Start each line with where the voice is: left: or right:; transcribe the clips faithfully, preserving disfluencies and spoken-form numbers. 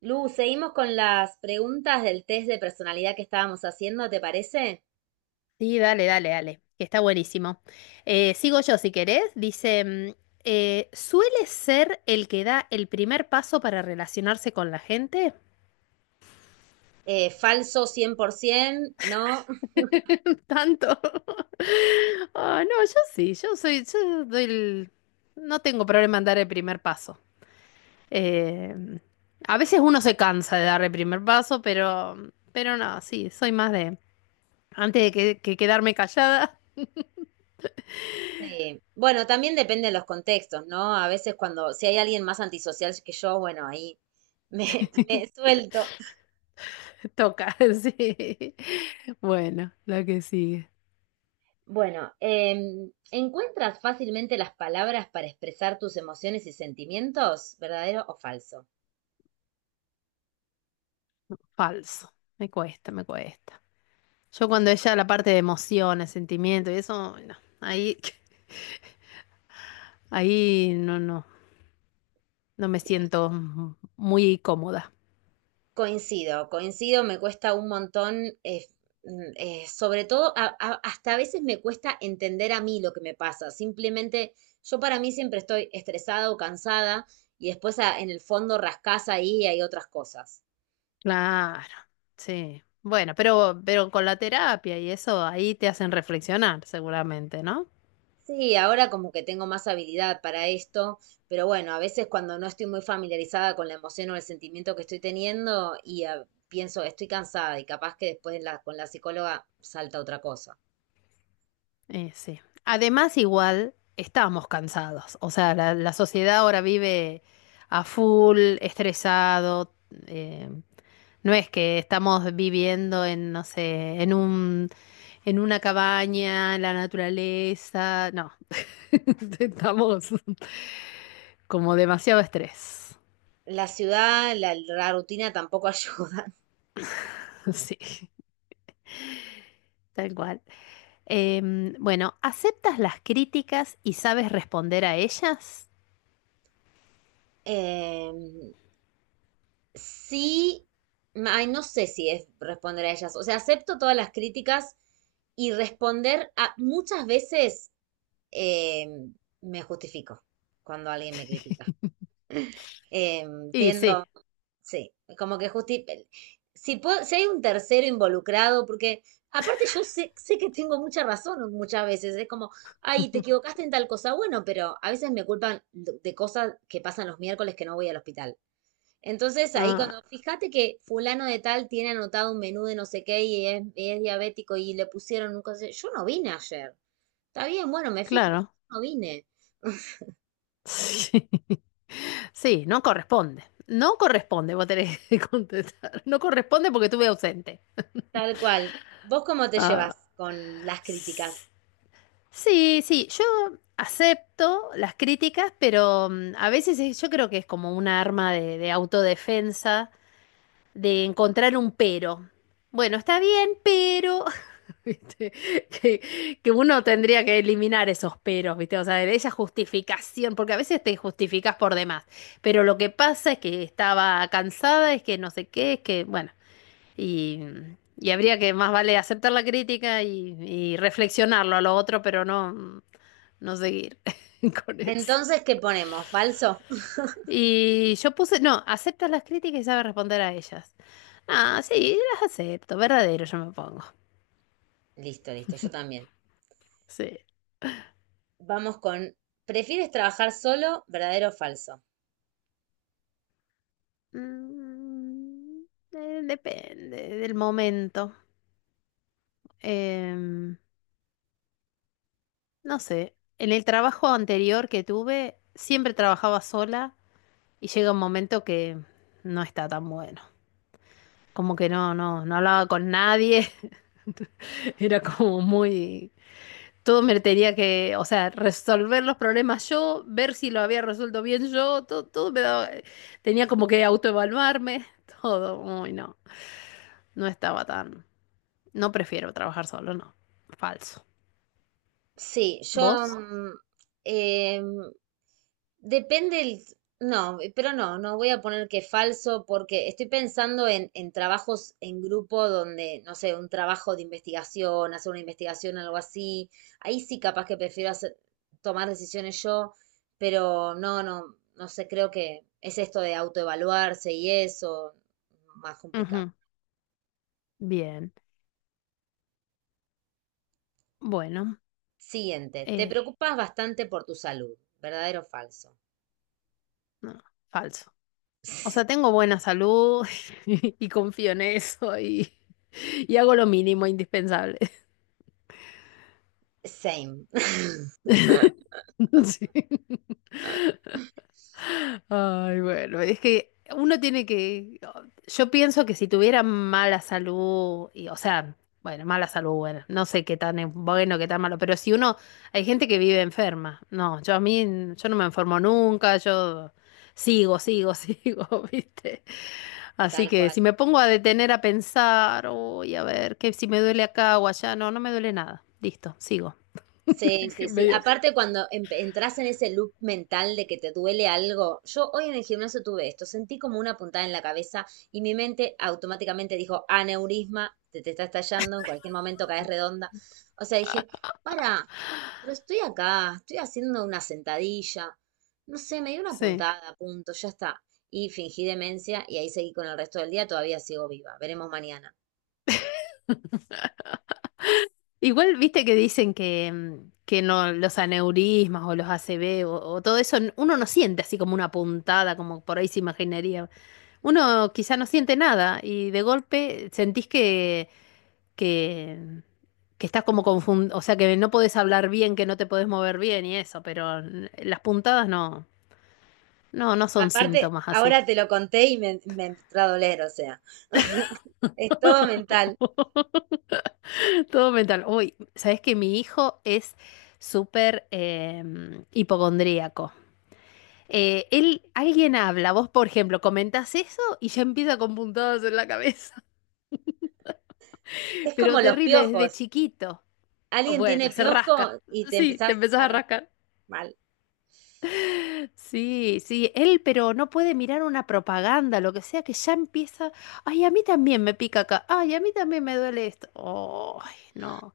right: Lu, seguimos con las preguntas del test de personalidad que estábamos haciendo, ¿te parece?
left: Sí, dale, dale, dale, que está buenísimo. Eh, sigo yo si querés. Dice, mm, eh, ¿suele ser el que da el primer paso para relacionarse con la gente?
right: Eh, falso cien por ciento, ¿no?
left: Tanto. Ah, no, yo sí, yo soy, yo doy el- no tengo problema en dar el primer paso. Eh, a veces uno se cansa de dar el primer paso, pero, pero no, sí, soy más de, antes de que que quedarme callada,
right: Sí. Bueno, también depende de los contextos, ¿no? A veces cuando, si hay alguien más antisocial que yo, bueno, ahí me, me suelto.
left: toca, sí. Bueno, la que sigue.
right: Bueno, em, ¿encuentras fácilmente las palabras para expresar tus emociones y sentimientos? ¿Verdadero o falso?
left: Falso. Me cuesta, me cuesta. Yo cuando ella la parte de emociones, sentimientos y eso, no, ahí, ahí no, no, no me
right: Sí,
left: siento m- muy cómoda.
right: coincido, coincido, me cuesta un montón, eh, mm, eh, sobre todo, a- a- hasta a veces me cuesta entender a mí lo que me pasa. Simplemente, yo para mí siempre estoy estresada o cansada y después a- en el fondo rascás ahí y hay otras cosas.
left: Claro, sí. Bueno, pero, pero con la terapia y eso, ahí te hacen reflexionar seguramente, ¿no?
right: Sí, ahora como que tengo más habilidad para esto, pero bueno, a veces cuando no estoy muy familiarizada con la emoción o el sentimiento que estoy teniendo y ah, pienso, estoy cansada y capaz que después la- con la psicóloga salta otra cosa.
left: Eh, sí. Además, igual estábamos cansados. O sea, la, la sociedad ahora vive a full, estresado. eh, No es que estamos viviendo en, no sé, en un, en una cabaña, en la naturaleza. No, estamos como demasiado estrés.
right: La ciudad, la, la rutina tampoco ayuda.
left: Sí, tal cual. Em, bueno, ¿aceptas las críticas y sabes responder a ellas?
right: Eh, sí, ay, no sé si es responder a ellas. O sea, acepto todas las críticas y responder a muchas veces eh, me justifico cuando alguien me critica. Eh,
left: Y sí.
right: tiendo, Sí, como que justi... Si, puedo- si hay un tercero involucrado, porque aparte yo sé, sé que tengo mucha razón muchas veces, es como, ay, te equivocaste en tal cosa, bueno, pero a veces me culpan de de cosas que pasan los miércoles que no voy al hospital. Entonces ahí
left: Ah,
right: cuando, fíjate que fulano de tal tiene anotado un menú de no sé qué y es, y es diabético y le pusieron un cosa, yo no vine ayer, está bien, bueno, me fijo, pero
left: claro.
right: yo no vine,
left: Sí. Sí, no corresponde. No corresponde, vos tenés que contestar. No corresponde porque estuve ausente.
right: tal cual. ¿Vos cómo te
left: Ah,
right: llevas con las críticas?
left: sí, sí, yo acepto las críticas, pero mm, a veces es- yo creo que es como una arma de, de autodefensa, de encontrar un pero. Bueno, está bien, pero... ¿Viste? Que, que uno tendría que eliminar esos peros, ¿viste? O sea, de esa justificación, porque a veces te justificas por demás, pero lo que pasa es que estaba cansada, es que no sé qué, es que, bueno. Y, y habría que más vale aceptar la crítica y, y reflexionarlo a lo otro, pero no, no seguir con eso.
right: Entonces, ¿qué ponemos? ¿Falso?
left: Y yo puse, no, aceptas las críticas y sabes responder a ellas. Ah, sí, las acepto, verdadero yo me pongo.
right: Listo, listo, yo también.
left: Sí.
right: Vamos con, ¿prefieres trabajar solo, verdadero o falso?
left: Mm, eh, depende del momento. Em, no sé, en el trabajo anterior que tuve, siempre trabajaba sola y llega un momento que no está tan bueno. Como que no, no, no hablaba con nadie, era como muy... Todo me tenía que, o sea, resolver los problemas yo, ver si lo había resuelto bien yo, todo, todo me daba- tenía como que autoevaluarme, todo, uy, no, no estaba tan, no prefiero trabajar solo, no, falso.
right: Sí, yo...
left: ¿Vos?
right: mm, em, depende el... No, pero no, no voy a poner que falso porque estoy pensando en, en trabajos en grupo donde, no sé, un trabajo de investigación, hacer una investigación, algo así. Ahí sí capaz que prefiero hacer- tomar decisiones yo, pero no, no, no sé, creo que es esto de autoevaluarse y eso, más complicado.
left: Ujú, bien, bueno,
right: Siguiente. Te
left: eh,
right: preocupas bastante por tu salud. ¿Verdadero o falso?
left: no, falso. O sea, tengo buena salud y confío en eso y, y hago lo mínimo indispensable.
right: Same.
left: Sí. Ay, bueno, es que uno tiene que, oh, yo pienso que si tuviera mala salud, y, o sea, bueno, mala salud, bueno, no sé qué tan es bueno, qué tan malo, pero si uno, hay gente que vive enferma, no, yo a mí, yo no me enfermo nunca, yo sigo, sigo, sigo, ¿viste? Así
right: Tal
left: que si
right: cual.
left: me pongo a detener a pensar, uy, a ver, que si me duele acá o allá, no, no me duele nada, listo, sigo.
right: Sí, sí, sí.
left: Medios.
right: Aparte, cuando em- entras en ese loop mental de que te duele algo, yo hoy en el gimnasio tuve esto, sentí como una puntada en la cabeza y mi mente automáticamente dijo, aneurisma, te, te está estallando, en cualquier momento caes redonda. O sea, dije, para, pero estoy acá, estoy haciendo una sentadilla, no sé, me dio una
left: Sí.
right: puntada, punto, ya está. Y fingí demencia y ahí seguí con el resto del día, todavía sigo viva, veremos mañana.
left: Igual viste que dicen que, mm, que no, los aneurismas o los A C V o, o todo eso, n- uno no siente así como una puntada, como por ahí se imaginaría. Uno quizá no siente nada y de golpe sentís que, que, mm, que estás como confundido, o sea, que no podés hablar bien, que no te podés mover bien y eso, pero n- las puntadas no, no, no son
right: Aparte,
left: síntomas así.
right: ahora te lo conté y me, me entró a doler, o sea. Es todo mental.
left: Todo mental. Uy, sabés que mi hijo es súper eh, hipocondríaco. Eh, él, alguien habla, vos por ejemplo comentás eso y ya empieza con puntadas en la cabeza,
right: Es como
left: pero
right: los
left: terrible desde
right: piojos.
left: chiquito. O
right: Alguien tiene
left: bueno, se rasca.
right: piojo y te
left: Sí, te
right: empezás
left: empezás
right: a
left: a
right: rascar
left: rascar.
right: mal.
left: Sí, sí, él pero no puede mirar una propaganda, lo que sea, que ya empieza, ay, a mí también me pica acá, ay, a mí también me duele esto. Ay, no.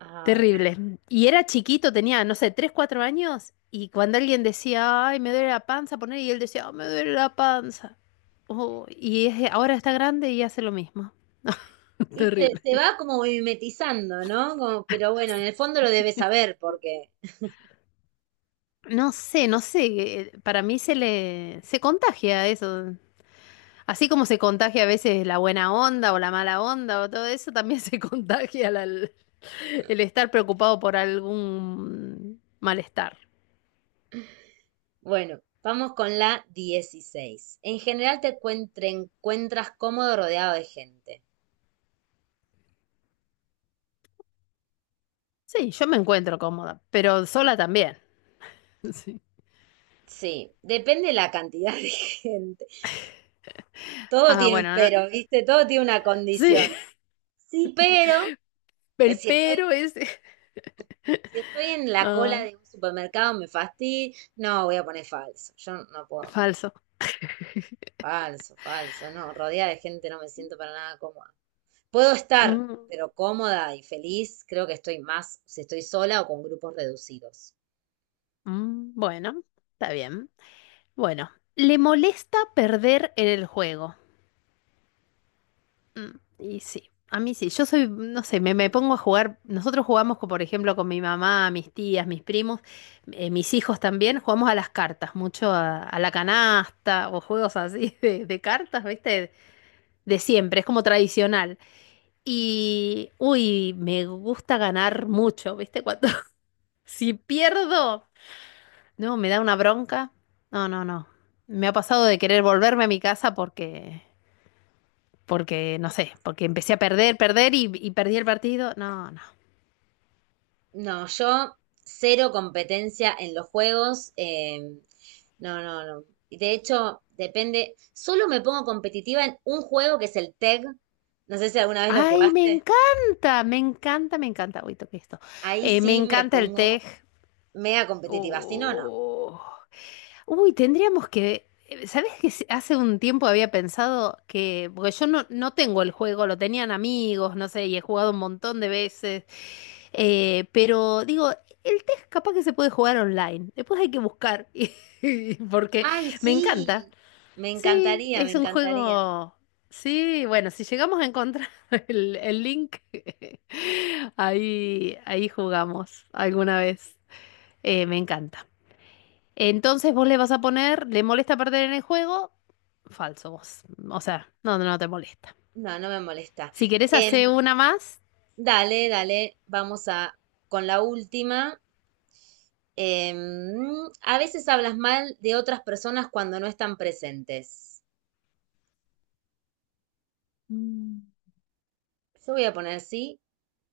right: Ay.
left: Terrible. Y era chiquito, tenía, no sé, tres cuatro años, y cuando alguien decía, ay, me duele la panza, poner, y él decía, "Ah, me duele la panza. Oh, y es- ahora está grande y hace lo mismo.
right: Y se,
left: Terrible.
right: se va como mimetizando, ¿no? Como- pero bueno, en el fondo lo debes saber porque,
left: No sé, no sé, eh, para mí se le, se contagia eso. Así como se contagia a veces la buena onda o la mala onda o todo eso, también se contagia la- el estar preocupado por algún malestar.
right: bueno, vamos con la dieciséis. En general te encuent- te encuentras cómodo rodeado de gente.
left: Sí, yo me encuentro cómoda, pero sola también. Sí.
right: Sí, depende la cantidad de gente. Todo
left: Ah,
right: tiene un
left: bueno, no-
right: pero, ¿viste? Todo tiene una
left: sí,
right: condición. Sí, pero eh,
left: el
right: si estoy
left: pero es
right: si estoy en la cola
left: ay,
right: de un supermercado, me fastidio. No, voy a poner falso. Yo no puedo.
left: falso.
right: Falso, falso. No, rodeada de gente no me siento para nada cómoda. Puedo estar,
left: Mm,
right: pero cómoda y feliz, creo que estoy más si estoy sola o con grupos reducidos.
left: mm, bueno, está bien. Bueno, le molesta perder en el juego. Mm, y sí, a mí sí, yo soy, no sé, me, me pongo a jugar, nosotros jugamos, con, por ejemplo, con mi mamá, mis tías, mis primos, eh, mis hijos también, jugamos a las cartas, mucho a, a la canasta o juegos así de, de cartas, ¿viste? De siempre, es como tradicional. Y, uy, me gusta ganar mucho, ¿viste? Cuando, si pierdo, no, me da una bronca. No, no, no. Me ha pasado de querer volverme a mi casa porque, porque, no sé, porque empecé a perder, perder y, y perdí el partido. No, no.
right: No, yo cero competencia en los juegos. Em, no, no, no. Y de hecho, depende. Solo me pongo competitiva en un juego que es el tag. No sé si alguna vez lo
left: Ay, me
right: jugaste.
left: encanta, me encanta, me encanta. Uy, toqué esto.
right: Ahí
left: Eh, me
right: sí me
left: encanta el
right: pongo
left: tej.
right: mega competitiva, si no, no.
left: Oh. Uy, tendríamos que... eh, ¿Sabes que se- hace un tiempo había pensado que... Porque yo no, no tengo el juego, lo tenían amigos, no sé, y he jugado un montón de veces. Eh, pero digo, el test capaz que se puede jugar online. Después hay que buscar. y- y- Porque
right: ¡Ay,
left: me encanta.
right: sí! Me
left: Sí,
right: encantaría, me
left: es un
right: encantaría.
left: juego. Sí, bueno, si llegamos a encontrar el, el link, ahí, ahí jugamos alguna vez. Eh, me encanta. Entonces vos le vas a poner, ¿le molesta perder en el juego? Falso vos. O sea, no, no te molesta.
right: No, no me molesta.
left: Si querés
right: Em,
left: hacer una más.
right: Dale, dale, vamos a con la última. Em, a veces hablas mal de otras personas cuando no están presentes.
left: Mm.
right: Yo voy a poner sí,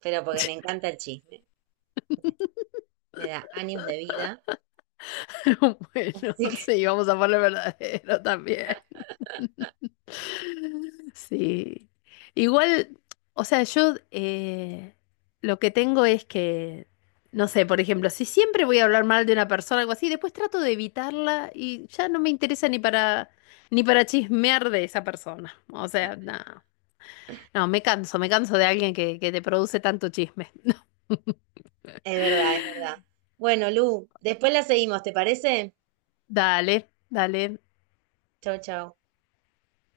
right: pero porque me encanta el chisme. Me da años de vida.
left: Bueno,
right: Así que
left: sí, vamos a poner verdadero también. Sí. Igual, o sea, yo eh, lo que tengo es que, no sé, por ejemplo, si siempre voy a hablar mal de una persona o algo así, después trato de evitarla y ya no me interesa ni para ni para chismear de esa persona. O sea, no. No, me canso, me canso de alguien que, que te produce tanto chisme.
right: es verdad, es verdad. Bueno, Lu, después la seguimos, ¿te parece?
left: Dale, dale.
right: Chau, chau.